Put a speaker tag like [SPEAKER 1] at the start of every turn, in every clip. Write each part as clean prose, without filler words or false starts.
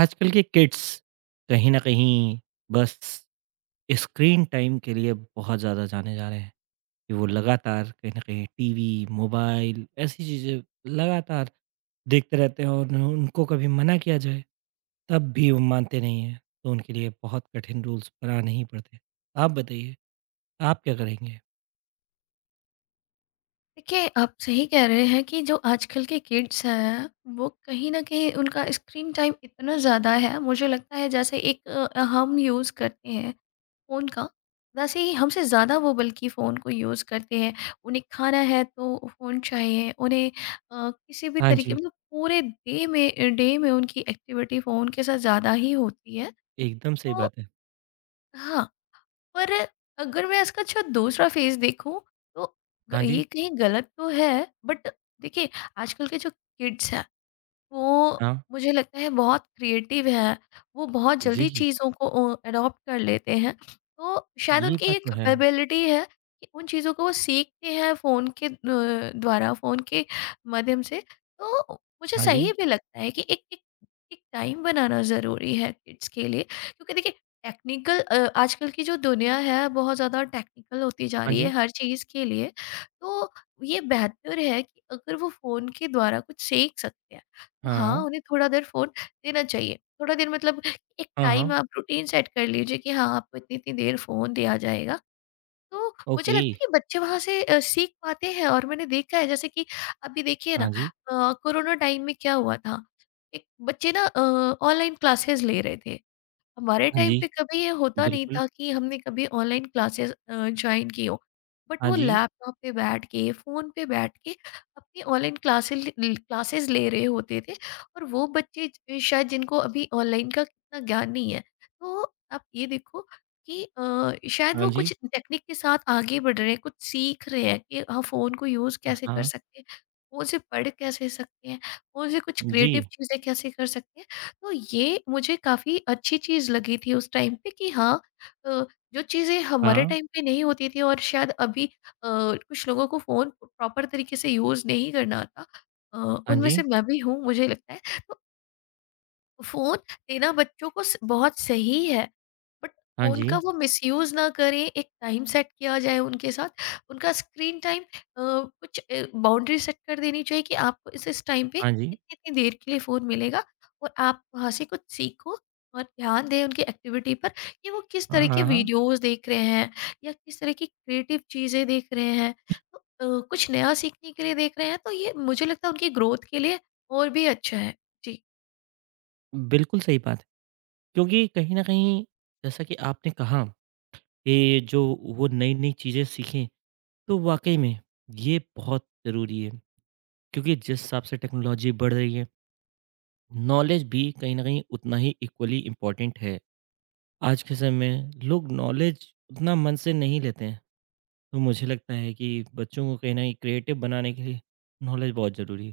[SPEAKER 1] आजकल के किड्स कहीं न कहीं बस स्क्रीन टाइम के लिए बहुत ज़्यादा जाने जा रहे हैं, कि वो लगातार कहीं न कहीं टीवी, मोबाइल ऐसी चीज़ें लगातार देखते रहते हैं और उनको कभी मना किया जाए, तब भी वो मानते नहीं हैं, तो उनके लिए बहुत कठिन रूल्स बनाने ही पड़ते हैं। आप बताइए, आप क्या करेंगे?
[SPEAKER 2] देखिए, आप सही कह रहे हैं कि जो आजकल के किड्स हैं, वो कहीं न कहीं उनका स्क्रीन टाइम इतना ज़्यादा है, मुझे लगता है जैसे एक हम यूज़ करते हैं फ़ोन का, वैसे ही हमसे ज़्यादा वो बल्कि फ़ोन को यूज़ करते हैं। उन्हें खाना है तो फ़ोन चाहिए, उन्हें किसी भी
[SPEAKER 1] हाँ
[SPEAKER 2] तरीके
[SPEAKER 1] जी।
[SPEAKER 2] मतलब पूरे डे में उनकी एक्टिविटी फ़ोन के साथ ज़्यादा ही होती है।
[SPEAKER 1] एकदम सही
[SPEAKER 2] तो
[SPEAKER 1] बात है।
[SPEAKER 2] हाँ, पर अगर मैं इसका अच्छा दूसरा फेस देखूँ तो ग
[SPEAKER 1] हाँ
[SPEAKER 2] ये
[SPEAKER 1] जी।
[SPEAKER 2] कहीं गलत तो है, बट देखिए आजकल के जो किड्स हैं वो
[SPEAKER 1] हाँ।
[SPEAKER 2] मुझे लगता है बहुत क्रिएटिव हैं, वो बहुत जल्दी
[SPEAKER 1] जी,
[SPEAKER 2] चीज़ों को एडॉप्ट कर लेते हैं। तो शायद
[SPEAKER 1] ये
[SPEAKER 2] उनकी
[SPEAKER 1] बात
[SPEAKER 2] ये
[SPEAKER 1] तो है।
[SPEAKER 2] कैपेबिलिटी है कि उन चीज़ों को वो सीखते हैं फ़ोन के द्वारा, फ़ोन के माध्यम से। तो मुझे
[SPEAKER 1] हाँ जी।
[SPEAKER 2] सही भी लगता है कि एक एक एक टाइम बनाना ज़रूरी है किड्स के लिए, क्योंकि देखिए आजकल की जो दुनिया है बहुत ज़्यादा टेक्निकल होती जा
[SPEAKER 1] हाँ
[SPEAKER 2] रही है
[SPEAKER 1] जी।
[SPEAKER 2] हर चीज़ के लिए। तो ये बेहतर है कि अगर वो फ़ोन के द्वारा कुछ सीख सकते हैं। हाँ,
[SPEAKER 1] हाँ।
[SPEAKER 2] उन्हें थोड़ा देर फ़ोन देना चाहिए। थोड़ा देर मतलब एक
[SPEAKER 1] हाँ,
[SPEAKER 2] टाइम
[SPEAKER 1] हाँ।
[SPEAKER 2] आप रूटीन सेट कर लीजिए कि हाँ, आपको इतनी-इतनी देर फ़ोन दिया जाएगा। तो मुझे
[SPEAKER 1] ओके।
[SPEAKER 2] लगता है कि बच्चे वहाँ से सीख पाते हैं, और मैंने देखा है जैसे कि अभी देखिए ना
[SPEAKER 1] हाँ जी।
[SPEAKER 2] कोरोना टाइम में क्या हुआ था, एक बच्चे ना ऑनलाइन क्लासेस ले रहे थे। हमारे
[SPEAKER 1] हाँ
[SPEAKER 2] टाइम
[SPEAKER 1] जी।
[SPEAKER 2] पे कभी ये होता नहीं
[SPEAKER 1] बिल्कुल,
[SPEAKER 2] था कि हमने कभी ऑनलाइन क्लासेस ज्वाइन की हो, बट
[SPEAKER 1] हाँ
[SPEAKER 2] वो
[SPEAKER 1] जी,
[SPEAKER 2] लैपटॉप पे बैठ के फ़ोन पे बैठ के अपनी ऑनलाइन क्लासेस क्लासेस ले रहे होते थे, और वो बच्चे शायद जिनको अभी ऑनलाइन का कितना ज्ञान नहीं है, तो आप ये देखो कि शायद
[SPEAKER 1] हाँ
[SPEAKER 2] वो
[SPEAKER 1] जी,
[SPEAKER 2] कुछ टेक्निक के साथ आगे बढ़ रहे हैं, कुछ सीख रहे हैं कि हाँ फ़ोन को यूज़ कैसे कर
[SPEAKER 1] हाँ,
[SPEAKER 2] सकते हैं, फ़ोन से पढ़ कैसे सकते हैं, फ़ोन से कुछ
[SPEAKER 1] जी,
[SPEAKER 2] क्रिएटिव चीज़ें कैसे कर सकते हैं। तो ये मुझे काफ़ी अच्छी चीज़ लगी थी उस टाइम पे कि हाँ, अ, जो चीज़ें हमारे
[SPEAKER 1] हाँ,
[SPEAKER 2] टाइम पे नहीं होती थी और शायद अभी कुछ लोगों को फ़ोन प्रॉपर तरीके से यूज़ नहीं करना आता, अ,
[SPEAKER 1] हाँ
[SPEAKER 2] उनमें से
[SPEAKER 1] जी,
[SPEAKER 2] मैं भी हूँ मुझे लगता है। तो फ़ोन देना बच्चों को स बहुत सही है, बट
[SPEAKER 1] हाँ
[SPEAKER 2] फ़ोन का
[SPEAKER 1] जी,
[SPEAKER 2] वो मिसयूज़ ना करें, एक टाइम सेट किया जाए उनके साथ। उनका स्क्रीन टाइम कुछ बाउंड्री सेट कर देनी चाहिए कि आपको इस टाइम पे
[SPEAKER 1] हाँ जी,
[SPEAKER 2] इतनी-इतनी देर के लिए फ़ोन मिलेगा, और आप वहाँ से कुछ सीखो, और ध्यान दें उनकी एक्टिविटी पर कि वो किस
[SPEAKER 1] हाँ,
[SPEAKER 2] तरह के
[SPEAKER 1] हाँ, हाँ,
[SPEAKER 2] वीडियोज़ देख रहे हैं या किस तरह की क्रिएटिव चीज़ें देख रहे हैं। तो कुछ नया सीखने के लिए देख रहे हैं, तो ये मुझे लगता है उनकी ग्रोथ के लिए और भी अच्छा है। जी।
[SPEAKER 1] बिल्कुल सही बात है। क्योंकि कहीं न कहीं जैसा कि आपने कहा कि जो वो नई-नई चीज़ें सीखें, तो वाक़ई में ये बहुत ज़रूरी है। क्योंकि जिस हिसाब से टेक्नोलॉजी बढ़ रही है, नॉलेज भी कहीं न कहीं उतना ही इक्वली इम्पोर्टेंट है। आज के समय में लोग नॉलेज उतना मन से नहीं लेते हैं, तो मुझे लगता है कि बच्चों को कहीं न कहीं क्रिएटिव बनाने के लिए नॉलेज बहुत ज़रूरी है।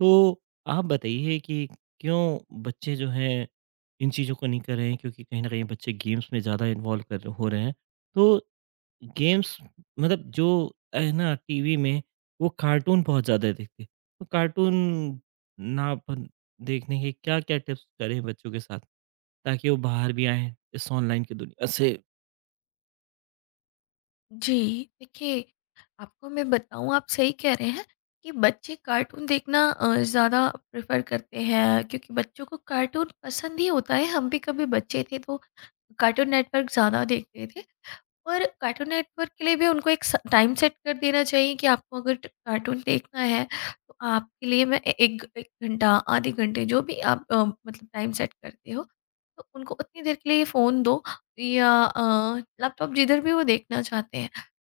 [SPEAKER 1] तो आप बताइए कि क्यों बच्चे जो हैं इन चीज़ों को नहीं कर रहे हैं क्योंकि कहीं न कहीं बच्चे गेम्स में ज़्यादा इन्वॉल्व कर हो रहे हैं। तो गेम्स मतलब जो है ना टीवी में वो कार्टून बहुत ज़्यादा देखते हैं। तो कार्टून ना अपन देखने के क्या-क्या टिप्स करें बच्चों के साथ ताकि वो बाहर भी आएँ इस ऑनलाइन की दुनिया से?
[SPEAKER 2] जी, देखिए, आपको मैं बताऊँ आप सही कह रहे हैं कि बच्चे कार्टून देखना ज़्यादा प्रेफ़र करते हैं क्योंकि बच्चों को कार्टून पसंद ही होता है। हम भी कभी बच्चे थे तो कार्टून नेटवर्क ज़्यादा देखते थे, और कार्टून नेटवर्क के लिए भी उनको एक स टाइम सेट कर देना चाहिए कि आपको अगर ट कार्टून देखना है, तो आपके लिए मैं ए एक एक घंटा, आधे घंटे जो भी आप मतलब टाइम सेट करते हो, तो उनको उतनी देर के लिए फ़ोन दो या लैपटॉप जिधर भी वो देखना चाहते हैं।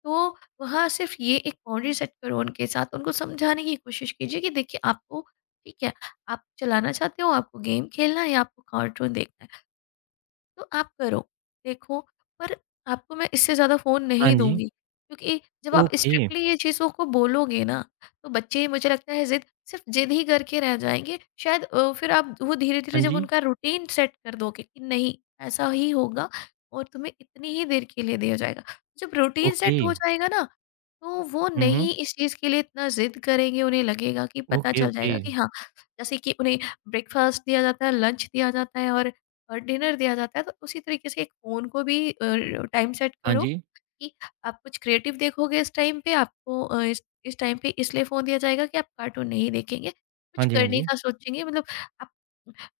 [SPEAKER 2] तो वहाँ सिर्फ़ ये एक बाउंड्री सेट करो उनके साथ, उनको समझाने की कोशिश कीजिए कि देखिए आपको ठीक है, आप चलाना चाहते हो, आपको गेम खेलना है या आपको कार्टून देखना है। तो आप करो, देखो, पर आपको मैं इससे ज़्यादा फ़ोन
[SPEAKER 1] हाँ
[SPEAKER 2] नहीं
[SPEAKER 1] जी।
[SPEAKER 2] दूँगी, क्योंकि जब आप
[SPEAKER 1] ओके।
[SPEAKER 2] स्ट्रिक्टली ये चीज़ों को बोलोगे ना, तो बच्चे मुझे लगता है ज़िद, सिर्फ़ ज़िद ही करके रह जाएँगे। शायद फिर आप वो धीरे-धीरे
[SPEAKER 1] हाँ
[SPEAKER 2] जब
[SPEAKER 1] जी।
[SPEAKER 2] उनका रूटीन सेट कर दोगे कि नहीं, ऐसा ही होगा और तुम्हें इतनी ही देर के लिए दिया जाएगा। जब रूटीन
[SPEAKER 1] ओके।
[SPEAKER 2] सेट हो जाएगा ना, तो वो
[SPEAKER 1] हुँ, हुँ।
[SPEAKER 2] नहीं इस चीज़ के लिए इतना ज़िद करेंगे, उन्हें लगेगा कि पता
[SPEAKER 1] ओके,
[SPEAKER 2] चल
[SPEAKER 1] ओके।
[SPEAKER 2] जाएगा कि हाँ, जैसे कि उन्हें ब्रेकफ़ास्ट दिया जाता है, लंच दिया जाता है और डिनर दिया जाता है, तो उसी तरीके से एक फ़ोन को भी टाइम सेट
[SPEAKER 1] हाँ
[SPEAKER 2] करो
[SPEAKER 1] जी।
[SPEAKER 2] कि आप कुछ क्रिएटिव देखोगे। इस टाइम पे आपको इस टाइम पे इसलिए फ़ोन दिया जाएगा कि आप कार्टून नहीं देखेंगे, कुछ
[SPEAKER 1] हाँ जी, हाँ
[SPEAKER 2] करने
[SPEAKER 1] जी।
[SPEAKER 2] का सोचेंगे, मतलब आप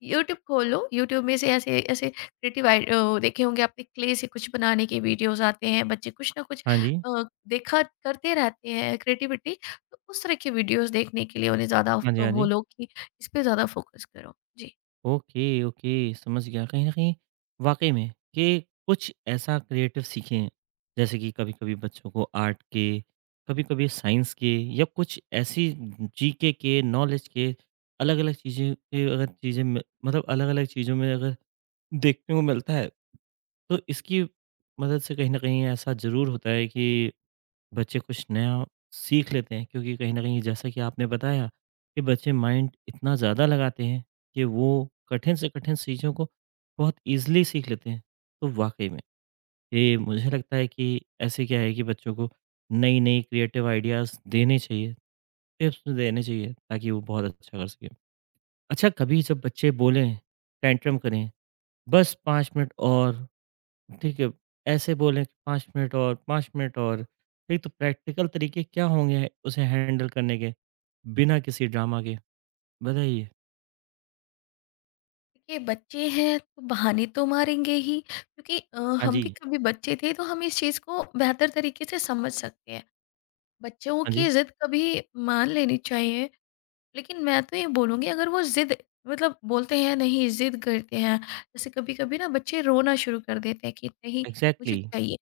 [SPEAKER 2] यूट्यूब खोलो, यूट्यूब में से ऐसे ऐसे क्रिएटिव देखे होंगे आपने, क्ले से कुछ बनाने के वीडियोज़ आते हैं, बच्चे कुछ ना कुछ
[SPEAKER 1] हाँ जी।
[SPEAKER 2] देखा करते रहते हैं क्रिएटिविटी, तो उस तरह के वीडियोज़ देखने के लिए उन्हें ज़्यादा
[SPEAKER 1] हाँ जी, हाँ जी।
[SPEAKER 2] बोलो कि इस पे ज़्यादा फ़ोकस करो। जी।
[SPEAKER 1] ओके, ओके, समझ गया। कहीं न कहीं वाक़ई में कि कुछ ऐसा क्रिएटिव सीखें, जैसे कि कभी-कभी बच्चों को आर्ट के, कभी-कभी साइंस के या कुछ ऐसी जीके के, नॉलेज के अलग-अलग चीज़ें के अगर चीज़ें में मतलब अलग-अलग चीज़ों में अगर देखने को मिलता है, तो इसकी मदद से कहीं न कहीं ऐसा ज़रूर होता है कि बच्चे कुछ नया सीख लेते हैं क्योंकि कहीं न कहीं जैसा कि आपने बताया कि बच्चे माइंड इतना ज़्यादा लगाते हैं कि वो कठिन से कठिन चीज़ों को बहुत ईज़िली सीख लेते हैं। तो वाक़ई में ये मुझे लगता है कि ऐसे क्या है कि बच्चों को नई-नई क्रिएटिव आइडियाज़ देने चाहिए, टिप्स देने चाहिए ताकि वो बहुत अच्छा कर सकें। अच्छा कभी जब बच्चे बोलें, टेंट्रम करें, "बस 5 मिनट और" ठीक है, ऐसे बोलें 5 मिनट और 5 मिनट और, नहीं तो प्रैक्टिकल तरीके क्या होंगे उसे हैंडल करने के, बिना किसी ड्रामा के? बताइए।
[SPEAKER 2] देखिए बच्चे हैं तो बहाने तो मारेंगे ही, क्योंकि
[SPEAKER 1] हाँ
[SPEAKER 2] हम भी
[SPEAKER 1] जी,
[SPEAKER 2] कभी बच्चे थे तो हम इस चीज़ को बेहतर तरीके से समझ सकते हैं। बच्चों
[SPEAKER 1] हाँ जी,
[SPEAKER 2] की जिद कभी मान लेनी चाहिए, लेकिन मैं तो ये बोलूँगी अगर वो जिद, मतलब बोलते हैं नहीं जिद करते हैं, जैसे कभी कभी ना बच्चे रोना शुरू कर देते हैं कि नहीं मुझे
[SPEAKER 1] एग्ज़ैक्टली।
[SPEAKER 2] चाहिए,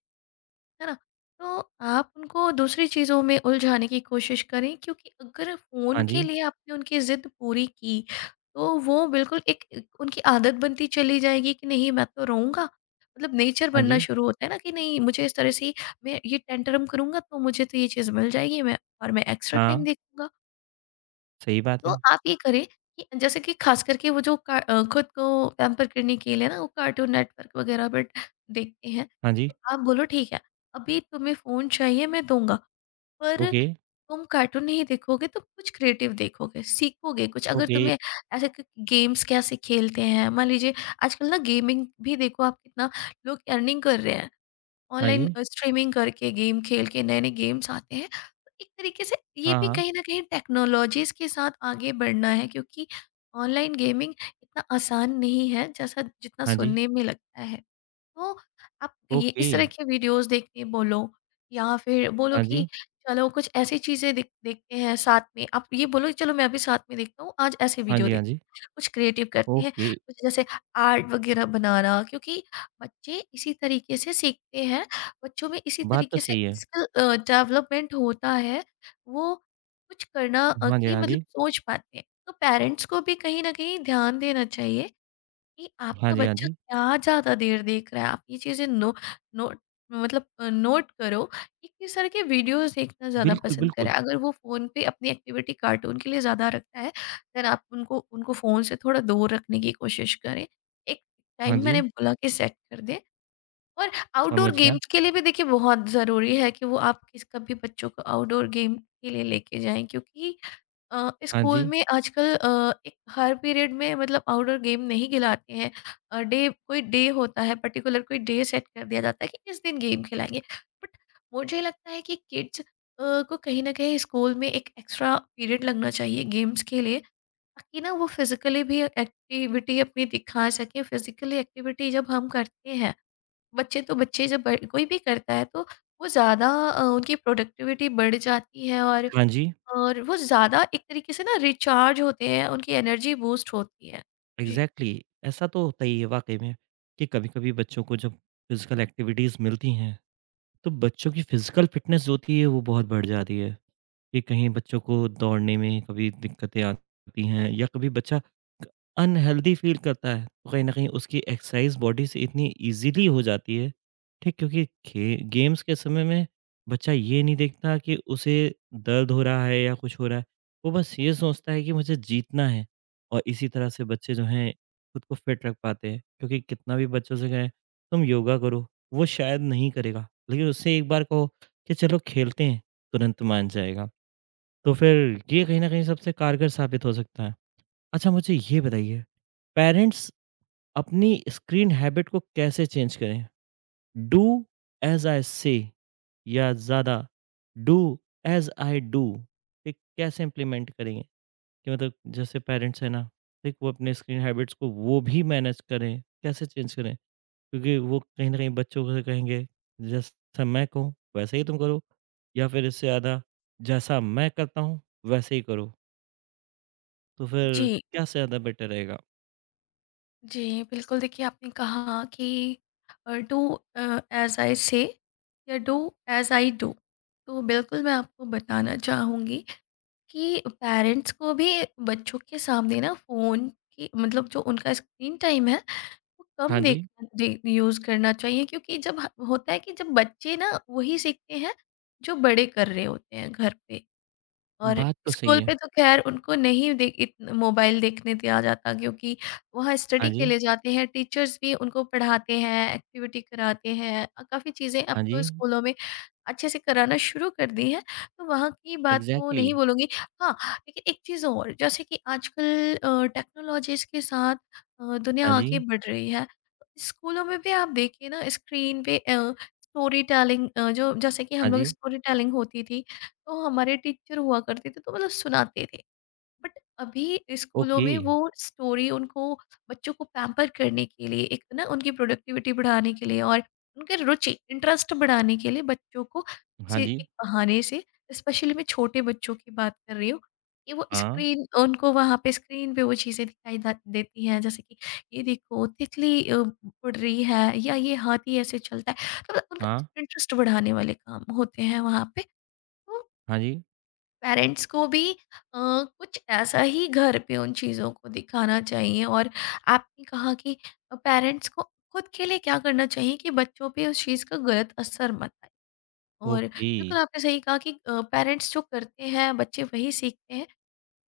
[SPEAKER 2] है ना? तो आप उनको दूसरी चीज़ों में उलझाने की कोशिश करें, क्योंकि अगर फ़ोन
[SPEAKER 1] हाँ
[SPEAKER 2] के
[SPEAKER 1] जी,
[SPEAKER 2] लिए आपने उनकी ज़िद पूरी की, तो वो बिल्कुल एक एक उनकी आदत बनती चली जाएगी कि नहीं मैं तो रोऊँगा। मतलब नेचर
[SPEAKER 1] हाँ
[SPEAKER 2] बनना
[SPEAKER 1] जी,
[SPEAKER 2] शुरू होता है ना कि नहीं, मुझे इस तरह से मैं ये टेंटरम करूँगा तो मुझे तो ये चीज़ मिल जाएगी, मैं और मैं एक्स्ट्रा टाइम
[SPEAKER 1] हाँ,
[SPEAKER 2] देखूँगा।
[SPEAKER 1] सही बात
[SPEAKER 2] तो
[SPEAKER 1] है।
[SPEAKER 2] आप ये करें कि जैसे कि खास करके वो खुद को पैम्पर करने के लिए ना वो कार्टून नेटवर्क वगैरह बट देखते हैं,
[SPEAKER 1] हाँ जी,
[SPEAKER 2] तो आप बोलो ठीक है अभी तुम्हें फ़ोन चाहिए मैं दूंगा, पर
[SPEAKER 1] ओके,
[SPEAKER 2] तुम कार्टून नहीं देखोगे, तुम कुछ क्रिएटिव देखोगे, सीखोगे कुछ, अगर
[SPEAKER 1] ओके,
[SPEAKER 2] तुम्हें ऐसे गेम्स कैसे खेलते हैं मान लीजिए। आजकल ना गेमिंग भी देखो आप कितना लोग अर्निंग कर रहे हैं
[SPEAKER 1] हाँ
[SPEAKER 2] ऑनलाइन,
[SPEAKER 1] जी,
[SPEAKER 2] स्ट्रीमिंग करके गेम खेल के, नए-नए गेम्स आते हैं। तो एक तरीके से ये
[SPEAKER 1] हाँ,
[SPEAKER 2] भी
[SPEAKER 1] हाँ,
[SPEAKER 2] कहीं न कहीं टेक्नोलॉजीज़ के साथ आगे बढ़ना है, क्योंकि ऑनलाइन गेमिंग इतना आसान नहीं है जैसा जितना
[SPEAKER 1] हाँ जी,
[SPEAKER 2] सुनने में लगता है। तो आप ये
[SPEAKER 1] ओके,
[SPEAKER 2] इस तरह के वीडियोस देख के बोलो, या फिर बोलो
[SPEAKER 1] हाँ
[SPEAKER 2] कि
[SPEAKER 1] जी,
[SPEAKER 2] चलो कुछ ऐसी चीज़ें देख देखते हैं साथ में। आप ये बोलो कि चलो मैं भी साथ में देखता हूँ, आज ऐसे
[SPEAKER 1] हाँ
[SPEAKER 2] वीडियो
[SPEAKER 1] जी, हाँ
[SPEAKER 2] देखते
[SPEAKER 1] जी,
[SPEAKER 2] हैं। कुछ क्रिएटिव करते हैं,
[SPEAKER 1] ओके,
[SPEAKER 2] कुछ जैसे आर्ट वगैरह बनाना, क्योंकि बच्चे इसी तरीके से सीखते हैं। बच्चों में इसी
[SPEAKER 1] बात तो
[SPEAKER 2] तरीके से
[SPEAKER 1] सही है।
[SPEAKER 2] स्किल डेवलपमेंट होता है। वो कुछ करना अ,
[SPEAKER 1] हाँ जी,
[SPEAKER 2] की
[SPEAKER 1] हाँ
[SPEAKER 2] मतलब
[SPEAKER 1] जी,
[SPEAKER 2] सोच पाते हैं। तो पेरेंट्स को भी कहीं न कहीं ध्यान देना चाहिए कि
[SPEAKER 1] हाँ
[SPEAKER 2] आपका
[SPEAKER 1] जी, हाँ
[SPEAKER 2] बच्चा
[SPEAKER 1] जी,
[SPEAKER 2] क्या ज़्यादा देर देख रहा है। आप ये चीज़ें नो नोट मतलब अ, नोट करो कि किस तरह के वीडियोज़ देखना ज़्यादा
[SPEAKER 1] बिल्कुल,
[SPEAKER 2] पसंद करे।
[SPEAKER 1] बिल्कुल,
[SPEAKER 2] अगर वो फ़ोन पे अपनी एक्टिविटी कार्टून के लिए ज़्यादा रखता है, देन आप उनको उनको फ़ोन से थोड़ा दूर रखने की कोशिश करें। एक
[SPEAKER 1] हाँ
[SPEAKER 2] टाइम मैंने
[SPEAKER 1] जी,
[SPEAKER 2] बोला कि सेट कर दें, और आउटडोर
[SPEAKER 1] समझ गया,
[SPEAKER 2] गेम्स के लिए भी देखिए बहुत ज़रूरी है कि वो आप किस कभी बच्चों को आउटडोर गेम के लिए लेके जाएँ, क्योंकि
[SPEAKER 1] हाँ
[SPEAKER 2] स्कूल
[SPEAKER 1] जी,
[SPEAKER 2] में आजकल एक हर पीरियड में मतलब आउटडोर गेम नहीं खिलाते हैं। डे कोई डे होता है पर्टिकुलर, कोई डे सेट कर दिया जाता है कि इस दिन गेम खिलाएंगे, बट मुझे लगता है कि किड्स को कहीं ना कहीं स्कूल में एक एक्स्ट्रा पीरियड लगना चाहिए गेम्स के लिए, ताकि ना वो फिजिकली भी एक्टिविटी अपनी दिखा सके। फिजिकली एक्टिविटी जब हम करते हैं, बच्चे तो बच्चे जब कोई भी करता है तो वो ज़्यादा उनकी प्रोडक्टिविटी बढ़ जाती है,
[SPEAKER 1] हाँ जी।
[SPEAKER 2] और वो ज़्यादा एक तरीके से ना रिचार्ज होते हैं, उनकी एनर्जी बूस्ट होती है। जी।
[SPEAKER 1] एग्जैक्टली exactly, ऐसा तो होता ही है वाकई में कि कभी कभी बच्चों को जब फिजिकल एक्टिविटीज़ मिलती हैं तो बच्चों की फिजिकल फिटनेस जो होती है वो बहुत बढ़ जाती है कि कहीं बच्चों को दौड़ने में कभी दिक्कतें आती हैं या कभी बच्चा अनहेल्दी फ़ील करता है, तो कहीं न कहीं उसकी एक्सरसाइज़ बॉडी से इतनी ईज़िली हो जाती है, ठीक? क्योंकि खे गेम्स के समय में बच्चा ये नहीं देखता कि उसे दर्द हो रहा है या कुछ हो रहा है, वो बस ये सोचता है कि मुझे जीतना है और इसी तरह से बच्चे जो हैं, खुद को फिट रख पाते हैं। क्योंकि कितना भी बच्चों से कहें, "तुम योगा करो," वो शायद नहीं करेगा, लेकिन उससे एक बार कहो कि चलो खेलते हैं, तुरंत मान जाएगा। तो फिर ये कहीं न कहीं सबसे कारगर साबित हो सकता है। अच्छा मुझे ये बताइए, पेरेंट्स अपनी स्क्रीन हैबिट को कैसे चेंज करें? डू एज़ आई से या ज़्यादा डू एज़ आई डू ठीक कैसे इम्प्लीमेंट करेंगे? कि मतलब जैसे पेरेंट्स हैं ना, ठीक वो अपने स्क्रीन हैबिट्स को वो भी मैनेज करें, कैसे चेंज करें? क्योंकि वो कहीं न कहीं बच्चों को कहेंगे, जैसा मैं कहूँ वैसे ही तुम करो या फिर इससे ज़्यादा जैसा मैं करता हूँ वैसे ही करो। तो फिर
[SPEAKER 2] जी,
[SPEAKER 1] क्या से ज़्यादा बेटर रहेगा?
[SPEAKER 2] जी, बिल्कुल देखिए आपने कहा कि डू एज़ आई से, या डू एज़ आई डू। तो बिल्कुल मैं आपको बताना चाहूँगी कि पेरेंट्स को भी बच्चों के सामने ना फ़ोन की, मतलब जो उनका स्क्रीन टाइम है वो कम
[SPEAKER 1] हाँ जी।
[SPEAKER 2] देखना दे यूज़ करना चाहिए, क्योंकि जब ह होता है कि जब बच्चे ना वही सीखते हैं जो बड़े कर रहे होते हैं घर पे। और
[SPEAKER 1] बात तो सही
[SPEAKER 2] स्कूल
[SPEAKER 1] है।
[SPEAKER 2] पे तो ख़ैर उनको नहीं दे इत मोबाइल देखने दिया जाता, क्योंकि वहाँ
[SPEAKER 1] हाँ
[SPEAKER 2] स्टडी के
[SPEAKER 1] जी,
[SPEAKER 2] लिए जाते हैं, टीचर्स भी उनको पढ़ाते हैं, एक्टिविटी कराते हैं, काफ़ी चीज़ें अब
[SPEAKER 1] हाँ जी,
[SPEAKER 2] तो स्कूलों में अच्छे से कराना शुरू कर दी हैं, तो वहाँ की बात तो
[SPEAKER 1] एग्ज़ैक्टली
[SPEAKER 2] नहीं बोलूँगी। हाँ, लेकिन एक चीज़ और, जैसे कि आजकल टेक्नोलॉजीज़ के साथ दुनिया
[SPEAKER 1] हाँ
[SPEAKER 2] आगे
[SPEAKER 1] जी,
[SPEAKER 2] बढ़ रही है। स्कूलों में भी आप देखिए ना स्क्रीन पे स्टोरी टेलिंग, जो जैसे कि
[SPEAKER 1] हाँ
[SPEAKER 2] हम लोग
[SPEAKER 1] जी,
[SPEAKER 2] स्टोरी टेलिंग होती थी, तो हमारे टीचर हुआ करते थे तो मतलब सुनाते थे, बट अभी स्कूलों
[SPEAKER 1] ओके,
[SPEAKER 2] में वो स्टोरी उनको बच्चों को पैम्पर करने के लिए, एक ना उनकी प्रोडक्टिविटी बढ़ाने के लिए और उनके रुचि इंटरेस्ट बढ़ाने के लिए बच्चों को
[SPEAKER 1] हाँ
[SPEAKER 2] किसी
[SPEAKER 1] जी,
[SPEAKER 2] एक बहाने से, स्पेशली मैं छोटे बच्चों की बात कर रही हूँ, कि वो
[SPEAKER 1] हाँ,
[SPEAKER 2] स्क्रीन उनको वहाँ पे स्क्रीन पे वो चीज़ें देती हैं जैसे कि ये देखो तितली उड़ रही है, या ये हाथी ऐसे चलता है, तो मतलब उनका
[SPEAKER 1] हाँ,
[SPEAKER 2] इंटरेस्ट बढ़ाने वाले काम होते हैं वहाँ पे। तो
[SPEAKER 1] हाँ जी,
[SPEAKER 2] पेरेंट्स को भी कुछ ऐसा ही घर पे उन चीज़ों को दिखाना चाहिए। और आपने कहा कि पेरेंट्स को खुद के लिए क्या करना चाहिए कि बच्चों पे उस चीज़ का गलत असर मत आए, और
[SPEAKER 1] ओके,
[SPEAKER 2] बिल्कुल आपने सही कहा कि पेरेंट्स जो करते हैं बच्चे वही सीखते हैं।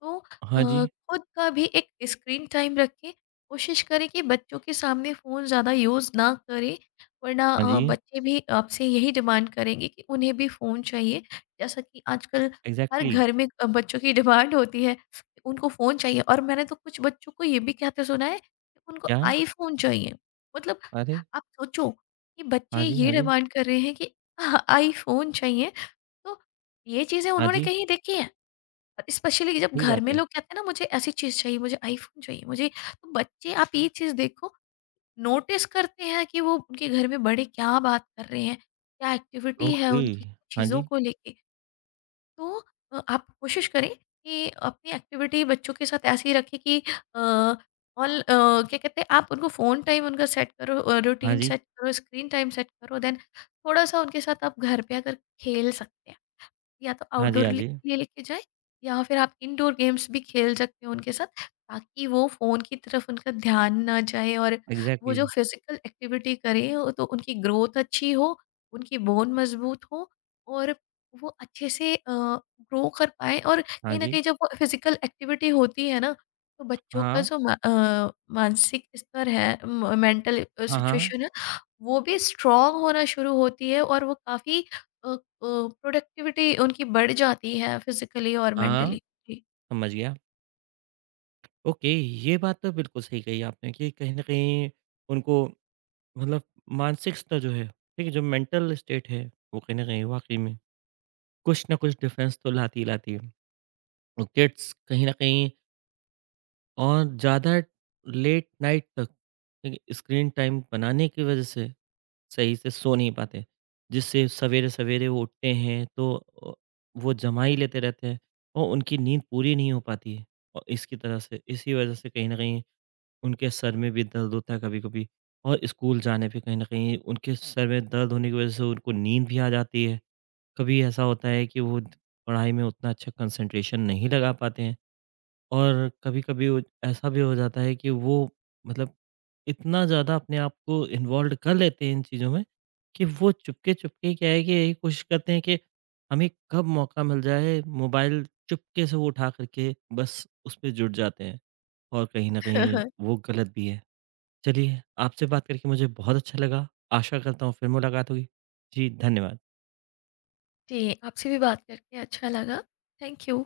[SPEAKER 2] तो
[SPEAKER 1] हाँ
[SPEAKER 2] अ,
[SPEAKER 1] जी,
[SPEAKER 2] खुद का भी एक स्क्रीन टाइम रखें। कोशिश करें कि बच्चों के सामने फ़ोन ज़्यादा यूज़ ना करें, वरना
[SPEAKER 1] हाँ जी,
[SPEAKER 2] बच्चे भी आपसे यही डिमांड करेंगे कि उन्हें भी फ़ोन चाहिए। जैसा कि आजकल हर
[SPEAKER 1] एग्ज़ैक्टली
[SPEAKER 2] घर में बच्चों की डिमांड होती है कि उनको फ़ोन चाहिए, और मैंने तो कुछ बच्चों को ये भी कहते सुना है कि उनको
[SPEAKER 1] क्या?
[SPEAKER 2] आईफ़ोन चाहिए। मतलब
[SPEAKER 1] अरे!
[SPEAKER 2] आप सोचो कि बच्चे
[SPEAKER 1] हाँ जी,
[SPEAKER 2] ये
[SPEAKER 1] हाँ जी,
[SPEAKER 2] डिमांड कर रहे हैं कि आईफ़ोन चाहिए, तो ये चीज़ें
[SPEAKER 1] हाँ
[SPEAKER 2] उन्होंने
[SPEAKER 1] जी,
[SPEAKER 2] कहीं देखी हैं? स्पेशली जब
[SPEAKER 1] सही
[SPEAKER 2] घर
[SPEAKER 1] बात
[SPEAKER 2] में
[SPEAKER 1] है,
[SPEAKER 2] लोग कहते हैं ना मुझे ऐसी चीज़ चाहिए, मुझे आईफ़ोन चाहिए, मुझे, तो बच्चे आप ये चीज़ देखो, नोटिस करते हैं कि वो उनके घर में बड़े क्या बात कर रहे हैं, क्या एक्टिविटी है
[SPEAKER 1] ओके,
[SPEAKER 2] उनकी
[SPEAKER 1] हाँ
[SPEAKER 2] चीज़ों
[SPEAKER 1] जी,
[SPEAKER 2] को लेके। तो आप कोशिश करें कि अपनी एक्टिविटी बच्चों के साथ ऐसी रखें कि अ, क्या कहते हैं, आप उनको फ़ोन टाइम उनका सेट करो,
[SPEAKER 1] हाँ
[SPEAKER 2] रूटीन
[SPEAKER 1] जी,
[SPEAKER 2] सेट करो, स्क्रीन टाइम सेट करो, देन थोड़ा-सा उनके साथ आप घर पे आकर खेल सकते हैं। या तो
[SPEAKER 1] हाँ जी,
[SPEAKER 2] आउटडोर
[SPEAKER 1] हाँ
[SPEAKER 2] ले
[SPEAKER 1] जी,
[SPEAKER 2] के लिए लेके जाएँ, या फिर आप इनडोर गेम्स भी खेल सकते हो उनके साथ, ताकि वो फ़ोन की तरफ उनका ध्यान ना जाए, और वो
[SPEAKER 1] एग्ज़ैक्टली
[SPEAKER 2] जो फिज़िकल एक्टिविटी करें वो तो उनकी ग्रोथ अच्छी हो, उनकी बोन मज़बूत हो, और वो अच्छे से ग्रो कर पाएँ। और
[SPEAKER 1] हाँ
[SPEAKER 2] कहीं न
[SPEAKER 1] जी,
[SPEAKER 2] कहीं जब वो फिज़िकल एक्टिविटी होती है ना, तो बच्चों का
[SPEAKER 1] हाँ,
[SPEAKER 2] जो मानसिक स्तर है, म मेंटल
[SPEAKER 1] हाँ, हाँ,
[SPEAKER 2] सिचुएशन है, वो भी स्ट्रॉन्ग होना शुरू होती है, और वो काफ़ी प्रोडक्टिविटी उनकी बढ़ जाती है फिजिकली और
[SPEAKER 1] हाँ,
[SPEAKER 2] मेंटली। जी।
[SPEAKER 1] समझ गया, ओके, ये बात तो बिल्कुल सही कही आपने कि कहीं न कहीं उनको मतलब मानसिकता जो है, ठीक है, जो मेंटल स्टेट है, वो कहीं न कहीं वाक़ई में कुछ ना कुछ डिफ़रेंस तो लाती ही लाती है। और किड्स कहीं न कहीं और ज़्यादा लेट नाइट तक ठीक है, स्क्रीन टाइम बनाने की वज़ह से सही से सो नहीं पाते, जिससे सवेरे-सवेरे वो उठते हैं तो अ, वो जमा ही लेते रहते हैं और उनकी नींद पूरी नहीं हो पाती है। और इसकी तरह से इसी वज़ह से कहीं न कहीं उनके सर में भी दर्द होता है कभी-कभी और स्कूल जाने पे कहीं न कहीं उनके सर में दर्द होने की वज़ह से उनको नींद भी आ जाती है। कभी ऐसा होता है कि वो पढ़ाई में उतना अच्छा कंसंट्रेशन नहीं लगा पाते हैं और कभी-कभी वो ऐसा भी हो जाता है कि वो मतलब इतना ज़्यादा अपने आप को इन्वॉल्व्ड कर लेते हैं इन चीज़ों में कि वो चुपके-चुपके क्या है कि यही कोशिश करते हैं कि हमें कब मौका मिल जाए मोबाइल चुपके से वो उठा कर के बस उस पे जुट जाते हैं और कहीं न
[SPEAKER 2] हाँ,
[SPEAKER 1] कहीं
[SPEAKER 2] हाँ।
[SPEAKER 1] वो गलत भी है। चलिए, आपसे बात करके मुझे बहुत अच्छा लगा। आशा करता हूँ फिर मुलाकात होगी। जी, धन्यवाद।
[SPEAKER 2] जी आपसे भी बात करके अच्छा लगा। Thank you.